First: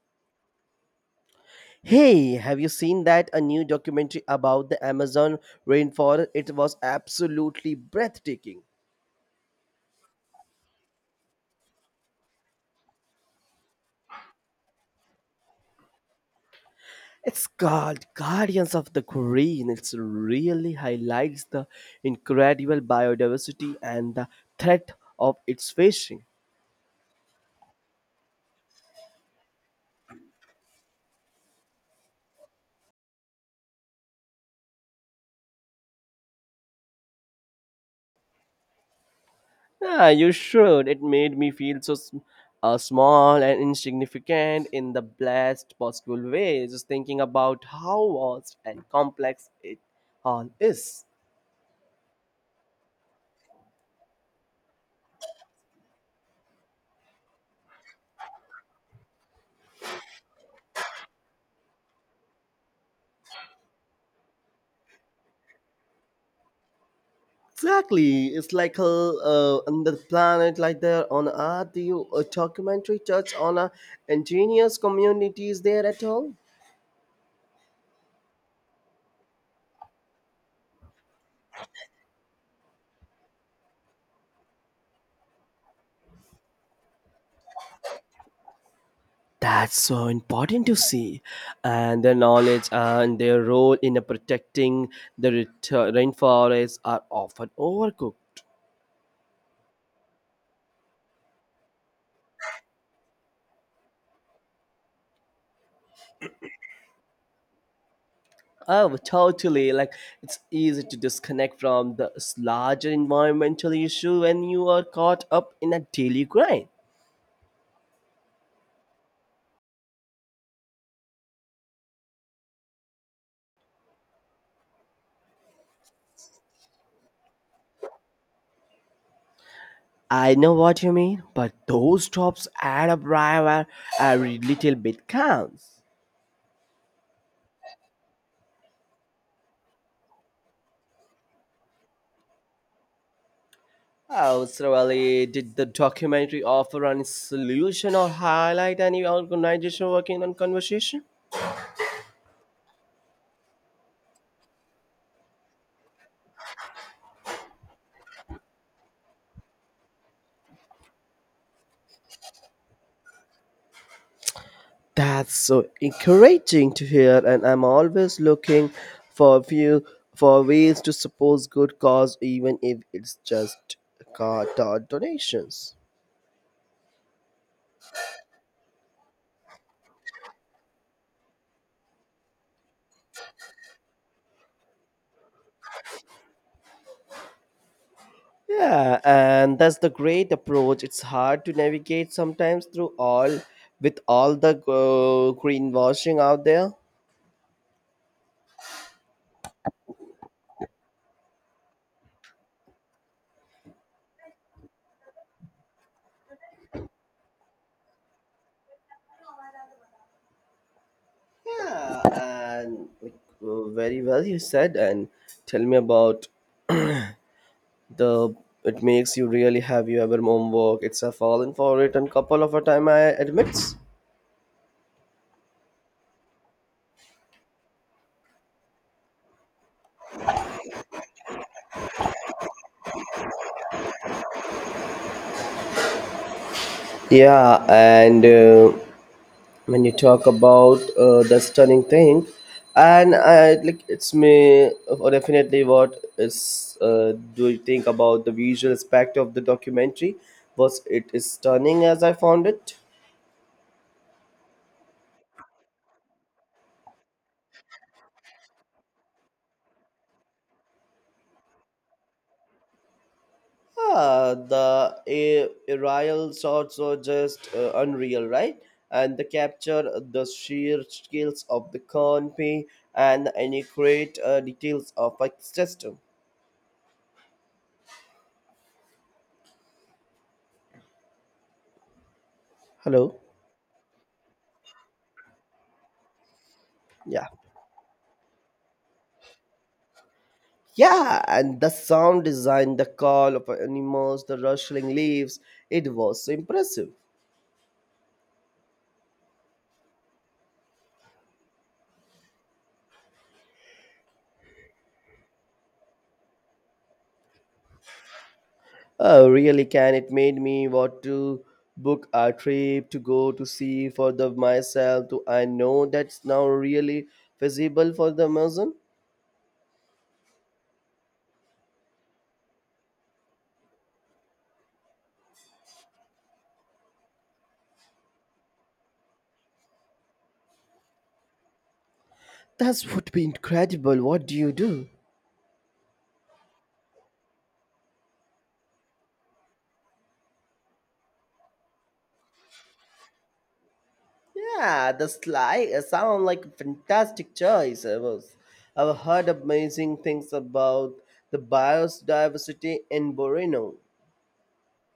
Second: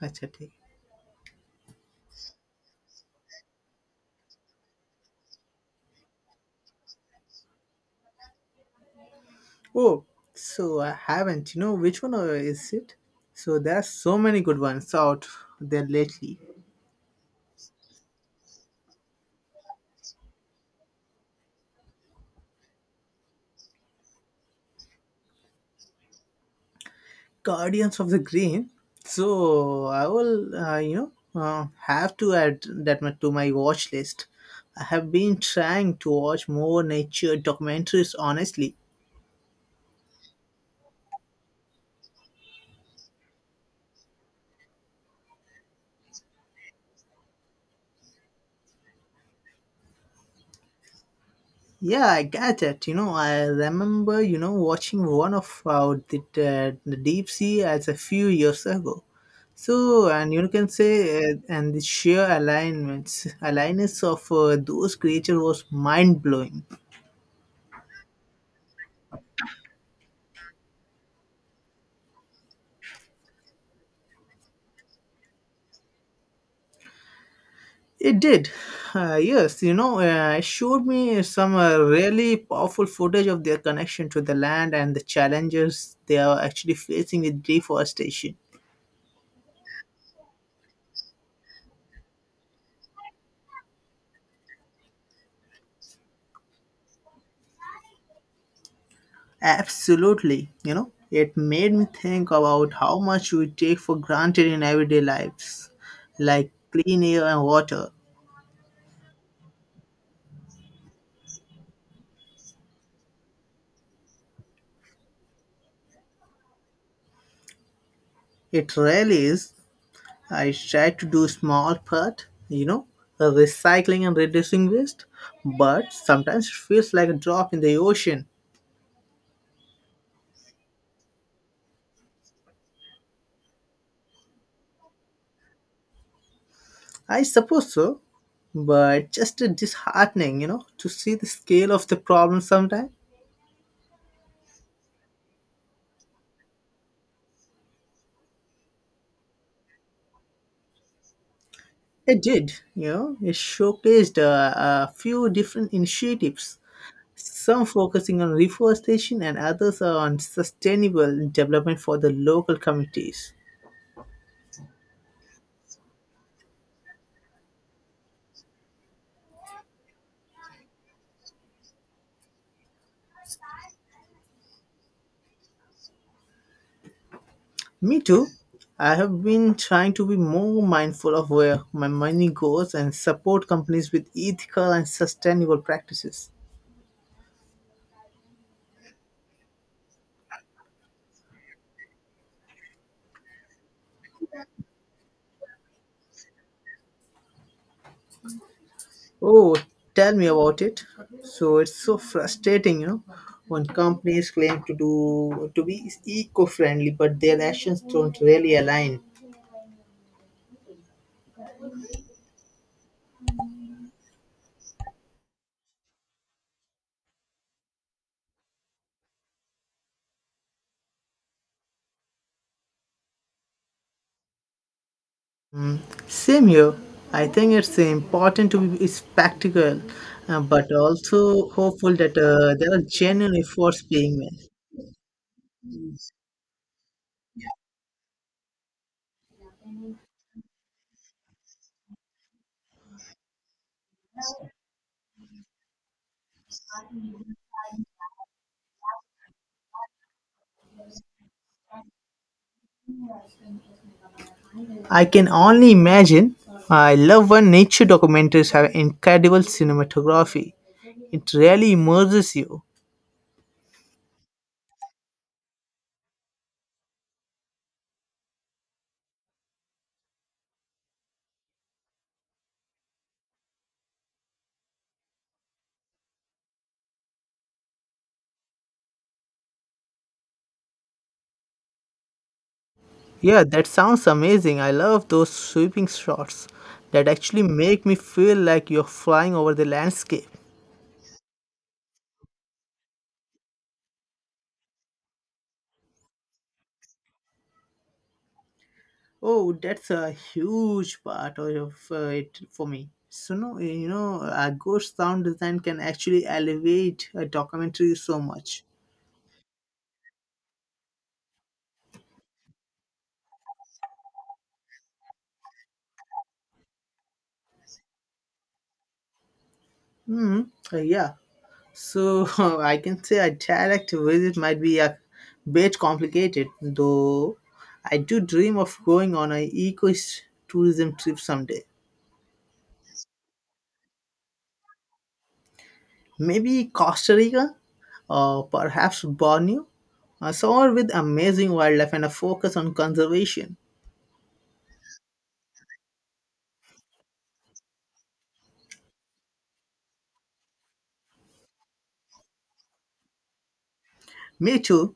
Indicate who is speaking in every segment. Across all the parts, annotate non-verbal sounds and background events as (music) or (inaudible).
Speaker 1: Acha thik.
Speaker 2: Hey, have you seen that a new documentary about the Amazon rainforest? It was absolutely breathtaking.
Speaker 1: Oh, so I haven't. You know which one is it? So there's so many good ones out there lately.
Speaker 2: It's called Guardians of the Green. It really highlights the incredible biodiversity and the threat of its fishing.
Speaker 1: Guardians of the Green. So I will, have to add that much to my watch list. I have been trying to watch more nature documentaries, honestly.
Speaker 2: Ah, you should. It made me feel so small and insignificant in the best possible way. Just thinking about how vast and complex it all is.
Speaker 1: Yeah, I got it. I remember, watching one of the deep sea as a few years ago. So, and you can say, and the sheer alignments of those creatures was mind blowing.
Speaker 2: Exactly. It's like a on the planet like there on Earth. Do you a documentary touch on a indigenous communities there at all?
Speaker 1: It did. Yes, it showed me some really powerful footage of their connection to the land and the challenges they are actually facing with deforestation.
Speaker 2: That's so important to see, and their knowledge and their role in protecting the rainforests are often overlooked.
Speaker 1: Absolutely. It made me think about how much we take for granted in everyday lives, like clean air and water.
Speaker 2: Oh, totally. Like it's easy to disconnect from the larger environmental issue when you are caught up in a daily grind.
Speaker 1: It really is. I try to do small part, recycling and reducing waste, but sometimes it feels like a drop in the ocean.
Speaker 2: I know what you mean, but those drops add up right where every little bit counts.
Speaker 1: I suppose so, but just disheartening, to see the scale of the problem sometimes.
Speaker 2: How thoroughly did the documentary offer any solution or highlight any organization working on conversation?
Speaker 1: It did, it showcased a few different initiatives. Some focusing on reforestation and others are on sustainable development for the local communities.
Speaker 2: That's so encouraging to hear, and I'm always looking for few for ways to support good cause, even if it's just car donations.
Speaker 1: Me too. I have been trying to be more mindful of where my money goes and support companies with ethical and sustainable practices.
Speaker 2: Yeah, and that's the great approach. It's hard to navigate sometimes through all with all the greenwashing out there.
Speaker 1: Oh, tell me about it. So it's so frustrating, when companies claim to do to be eco-friendly, but their actions don't really align.
Speaker 2: Yeah, and like, very well you said. And tell me about the it makes you really have you ever homework. It's a fallen for it and couple of a time I admits.
Speaker 1: Mm, Same here. I think it's important to be spectacle, but also hopeful that there are genuine efforts being made.
Speaker 2: Yeah, and. When you talk about the stunning thing and I like it's me or definitely what is do you think about the visual aspect of the documentary was it is stunning as I found it
Speaker 1: I can only imagine. I love when nature documentaries have incredible cinematography. It really immerses you.
Speaker 2: ah the aerial shots were just unreal right and the capture the sheer scales of the canopy and any great details of ecosystem hello
Speaker 1: Yeah, that sounds amazing. I love those sweeping shots that
Speaker 2: yeah.
Speaker 1: actually make me feel like you're flying over the landscape.
Speaker 2: Yeah, and the sound design, the call of animals, the rustling leaves, it was so impressive.
Speaker 1: Oh, that's a huge part of it for me. So no, a good sound design can actually elevate a documentary so much.
Speaker 2: Oh, really can it made me want to book a trip to go to see for the myself to I know that's now really feasible for the Amazon.
Speaker 1: Hmm. Yeah. So (laughs) I can say a direct visit might be a bit complicated, though. I do dream of going on an eco tourism trip someday.
Speaker 2: That would be incredible. What do you do?
Speaker 1: Maybe Costa Rica, or perhaps Borneo, somewhere with amazing wildlife and a focus on conservation.
Speaker 2: Yeah, the slide sound like a fantastic choice. I've heard amazing things about the biodiversity in Borneo.
Speaker 1: Me too.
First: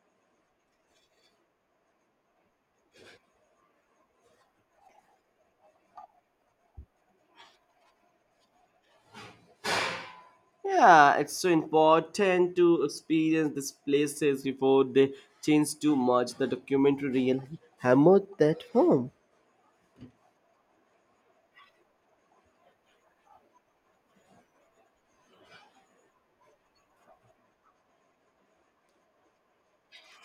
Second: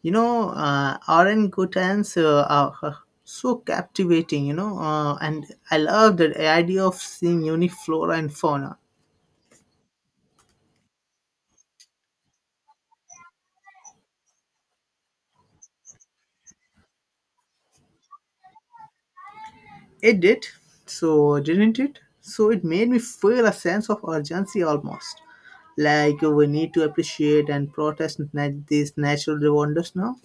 Speaker 1: Aaron Guttans are so captivating, and I love the idea of seeing unique flora and fauna.
Speaker 2: Yeah, it's so important to experience these places before they change too much. The documentary really hammered that home.
Speaker 1: It did, so didn't it? So it made me feel a sense of urgency, almost like we need to appreciate and these natural wonders now.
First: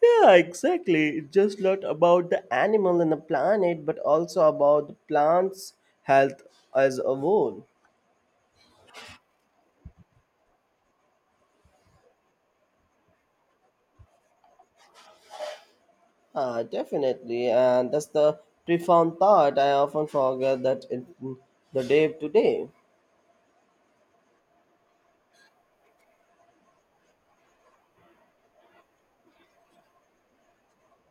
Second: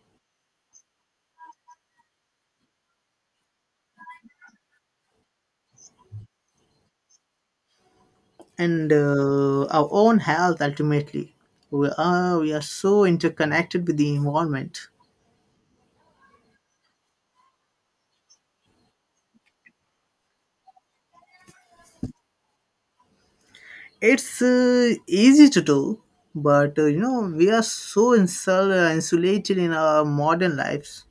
Speaker 2: Yeah, exactly. It's just not about the animal and the planet, but also about the plant's health as a whole.
Speaker 1: And our own health ultimately. We are so interconnected with the environment.
Speaker 2: Ah, definitely, and that's the profound thought I often forget that in the day to day.
Speaker 1: It's easy to do, but we are so insulated in our modern lives.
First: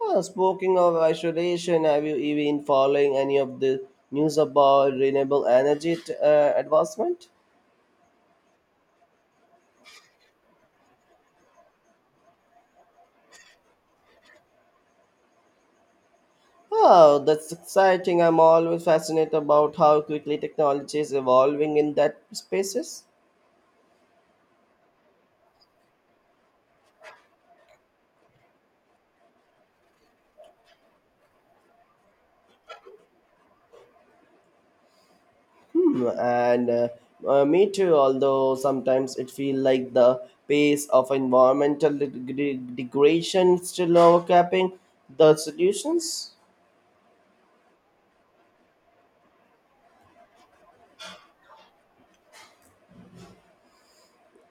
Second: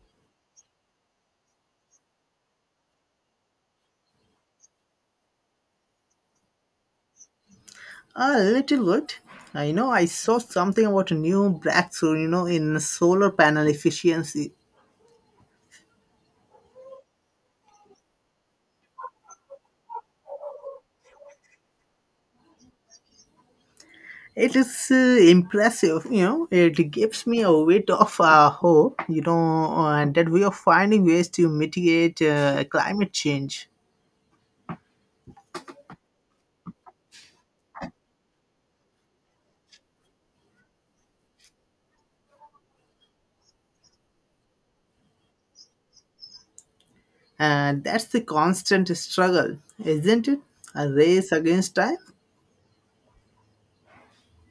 Speaker 2: Well, speaking of isolation, have you even following any of the news about renewable energy advancement?
Speaker 1: A little bit. I know I saw something about a new breakthrough, in solar panel efficiency.
Speaker 2: Oh, that's exciting. I'm always fascinated about how quickly technology is evolving in that spaces.
Speaker 1: It is impressive, it gives me a bit of hope, and that we are finding ways to mitigate climate change.
Speaker 2: Hmm, and Me too, although sometimes it feels like the pace of environmental degradation still overcapping the solutions.
Speaker 1: And that's the constant struggle, isn't it? A race against time.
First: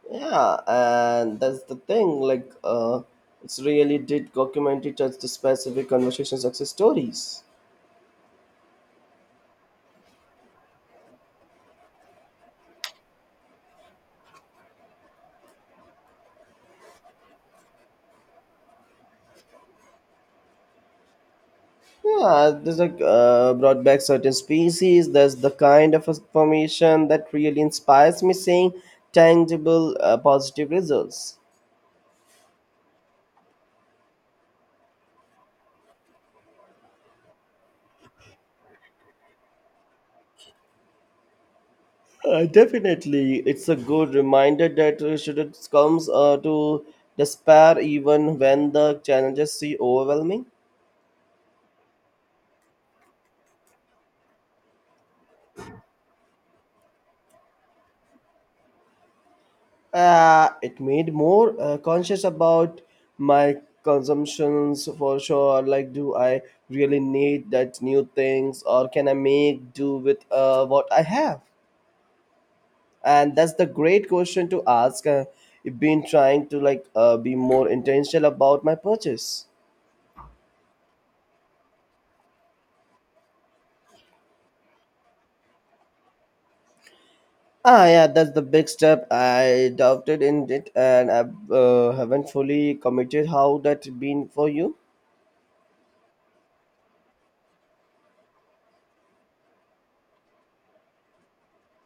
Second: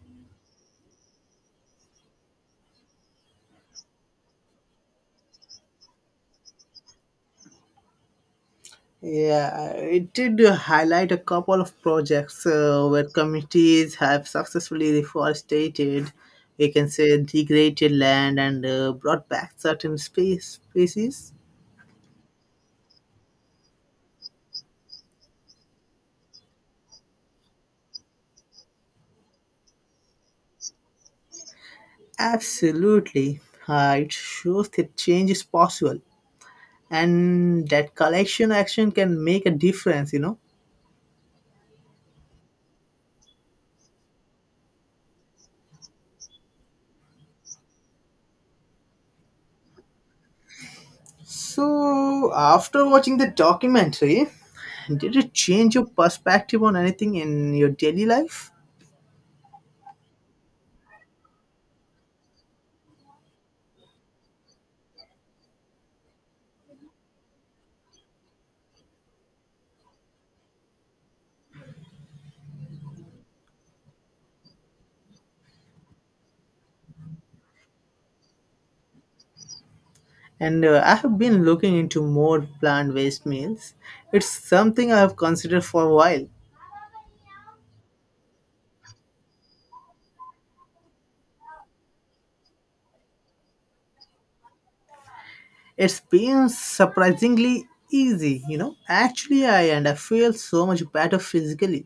Speaker 2: Yeah, and that's the thing. Like, it's really did documentary touch the specific conversation success stories.
Speaker 1: Yeah, it did highlight a couple of projects where committees have successfully reforested, we can say, degraded land and brought back certain species.
Speaker 2: Yeah, there's like brought back certain species. There's the kind of information that really inspires me, seeing tangible positive results.
Speaker 1: Absolutely. It shows that change is possible and that collection action can make a difference, you know.
Speaker 2: Definitely, it's a good reminder that should it comes to despair even when the challenges seem overwhelming.
Speaker 1: So, after watching the documentary, did it change your perspective on anything in your daily life?
Speaker 2: It made more conscious about my consumptions for sure. Like, do I really need that new things, or can I make do with what I have? And that's the great question to ask. I've been trying to like be more intentional about my purchase.
Speaker 1: And I have been looking into more plant based meals. It's something I have considered for a while.
Speaker 2: Ah, yeah, that's the big step. I doubted in it, and I haven't fully committed. How that been for you?
Speaker 1: It's been surprisingly easy, Actually, I feel so much better physically.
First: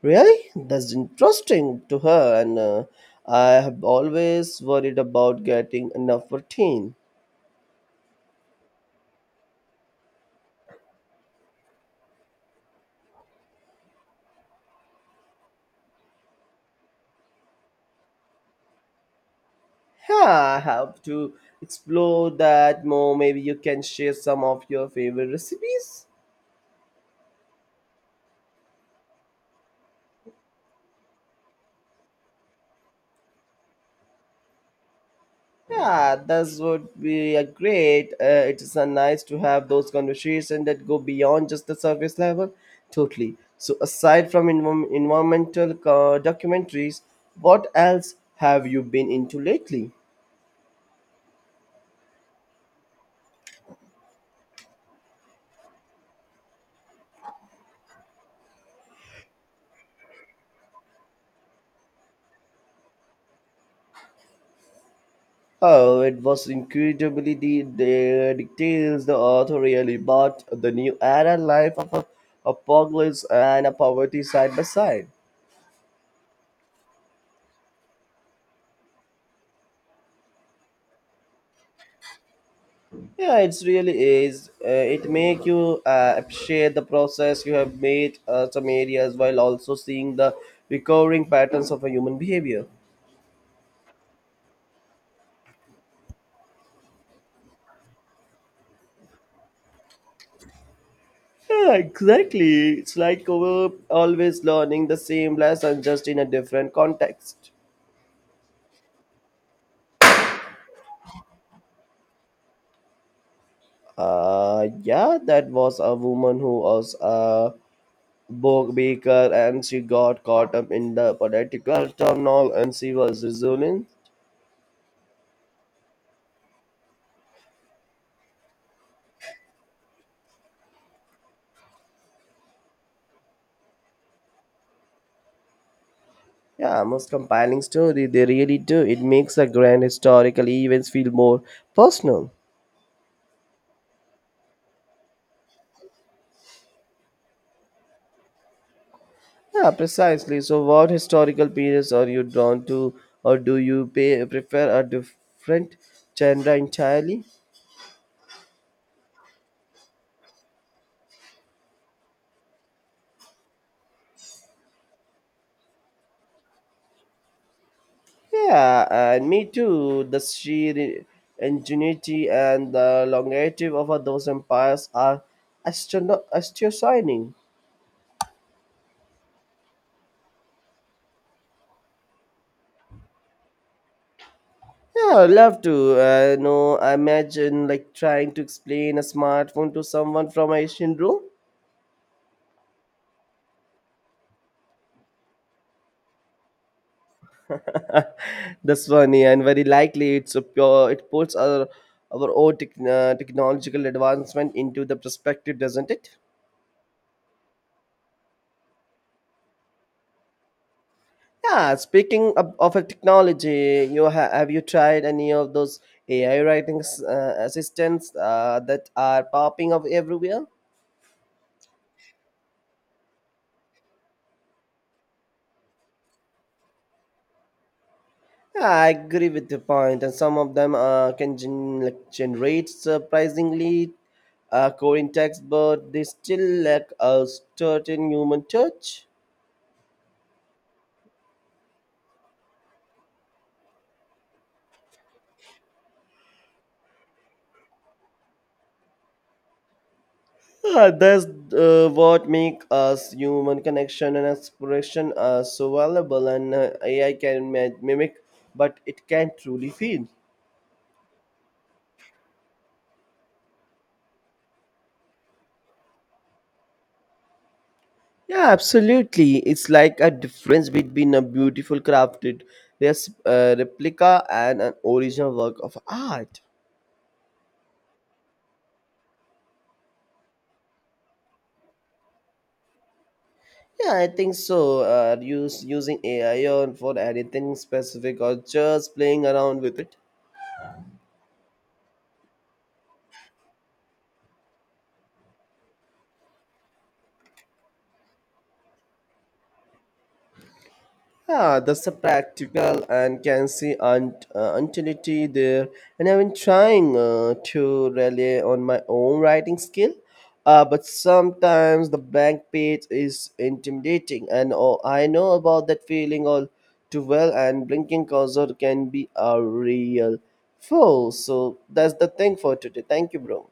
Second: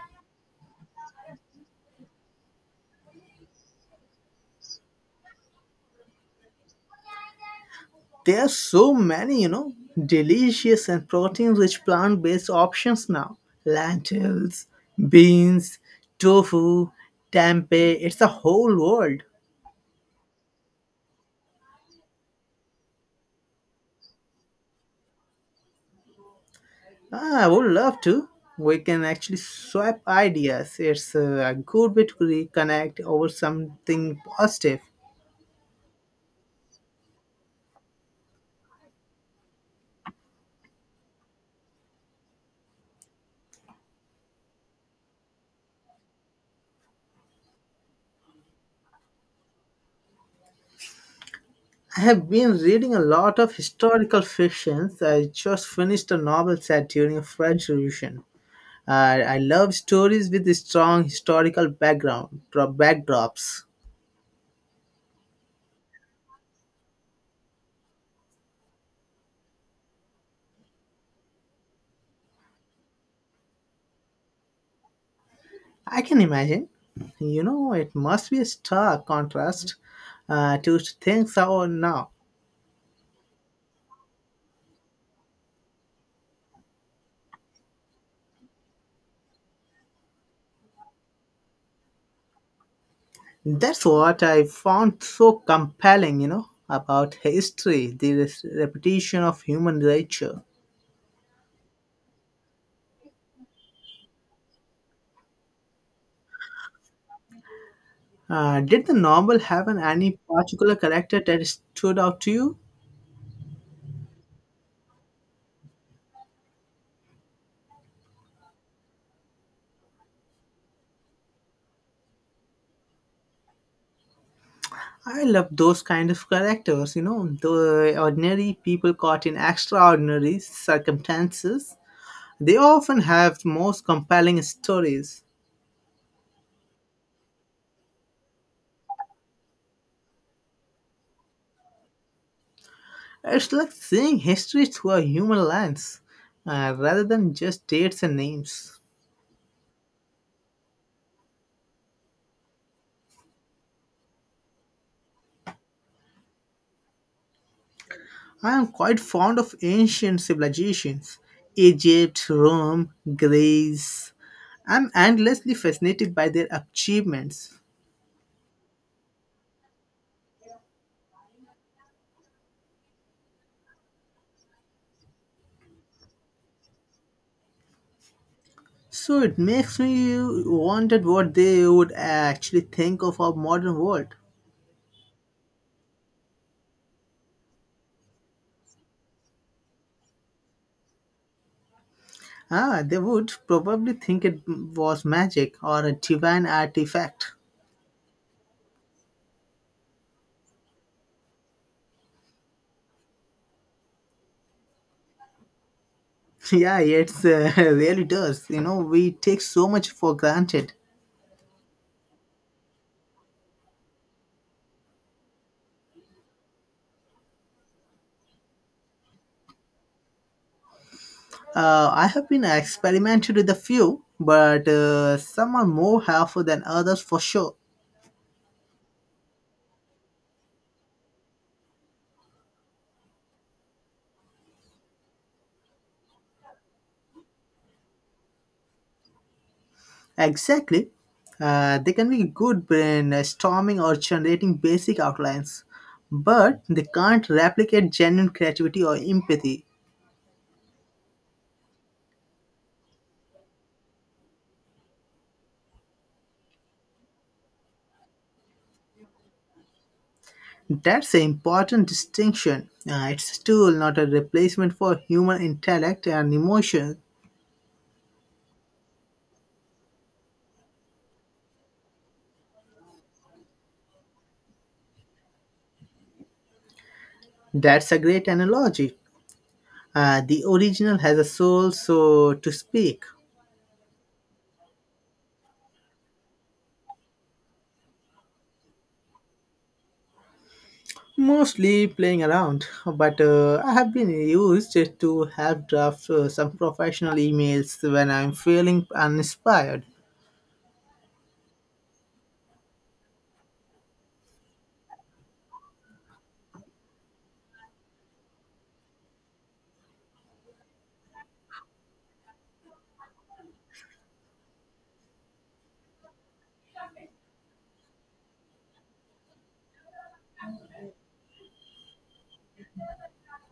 Speaker 2: Really? That's interesting to her, and I have always worried about getting enough routine.
Speaker 1: There are so many, delicious and protein rich plant based options now: lentils, beans, tofu, tempeh. It's a whole world.
Speaker 2: Yeah, I have to explore that more. Maybe you can share some of your favorite recipes.
Speaker 1: Ah, I would love to. We can actually swap ideas. It's a good way to reconnect over something positive.
Speaker 2: Yeah, that would be a great. It is nice to have those conversations that go beyond just the surface level. Totally. So, aside from environmental documentaries, what else have you been into lately?
Speaker 1: I have been reading a lot of historical fictions. I just finished a novel set during the French Revolution. I love stories with strong historical background, backdrops.
Speaker 2: Oh, it was incredibly the details the author really brought the new era life of a pogless and a poverty side by side.
Speaker 1: I can imagine. You know, it must be a stark contrast to things are now.
Speaker 2: Yeah, it's really is. It make you appreciate the process you have made some areas while also seeing the recurring patterns of a human behavior.
Speaker 1: That's what I found so compelling, you know, about history, the repetition of human nature.
Speaker 2: Yeah, exactly. It's like we're always learning the same lesson just in a different context.
Speaker 1: Did the novel have any particular character that stood out to you?
Speaker 2: Yeah, that was a woman who was Book Baker and she got caught up in the political turmoil and she was resilient.
Speaker 1: I love those kind of characters, you know, the ordinary people caught in extraordinary circumstances. They often have the most compelling stories.
Speaker 2: Yeah, most compelling story. They really do. It makes the grand historical events feel more personal.
Speaker 1: It's like seeing history through a human lens, rather than just dates and names.
Speaker 2: Yeah, precisely. So, what historical periods are you drawn to, or do you prefer a different genre entirely?
Speaker 1: I am quite fond of ancient civilizations: Egypt, Rome, Greece. I'm endlessly fascinated by their achievements.
Speaker 2: Yeah, and me too. The sheer ingenuity and the longevity of those empires are astonishing.
Speaker 1: So it makes me wonder what they would actually think of our modern world.
Speaker 2: Yeah, I'd love to. No, I imagine like trying to explain a smartphone to someone from a Asian room.
Speaker 1: Ah, they would probably think it was magic or a divine artifact.
Speaker 2: (laughs) That's funny and very likely it's a pure. It puts our own tech, technological advancement into the perspective, doesn't it?
Speaker 1: (laughs) Yeah, it's (laughs) really does. You know, we take so much for granted.
Speaker 2: Yeah. Speaking of a technology, you have you tried any of those AI writing assistants that are popping up everywhere?
Speaker 1: I have been experimented with a few, but some are more helpful than others for sure.
Speaker 2: Yeah, I agree with the point, and some of them can generate surprisingly coding text, but they still lack a certain human touch.
Speaker 1: Exactly. They can be good in storming or generating basic outlines, but they can't replicate genuine creativity or empathy.
Speaker 2: Yeah, that's what make us human connection and expression so valuable, and AI can mimic, but it can't truly feel.
Speaker 1: That's an important distinction. It's a tool, not a replacement for human intellect and emotion.
Speaker 2: Yeah, absolutely. It's like a difference between a beautiful crafted replica and an original work of art.
Speaker 1: That's a great analogy. The original has a soul, so to speak.
Speaker 2: Yeah, I think so. Are you using AI on for anything specific or just playing around with it?
Speaker 1: Mostly playing around, but I have been used to help draft some professional emails when I'm feeling uninspired.
Speaker 2: Ah, that's a practical and can see utility there. And I've been trying to rely on my own writing skill, but sometimes the blank page is intimidating, and oh, I know about that feeling all too well. And blinking cursor can be a real foe. So that's the thing for today. Thank you, bro.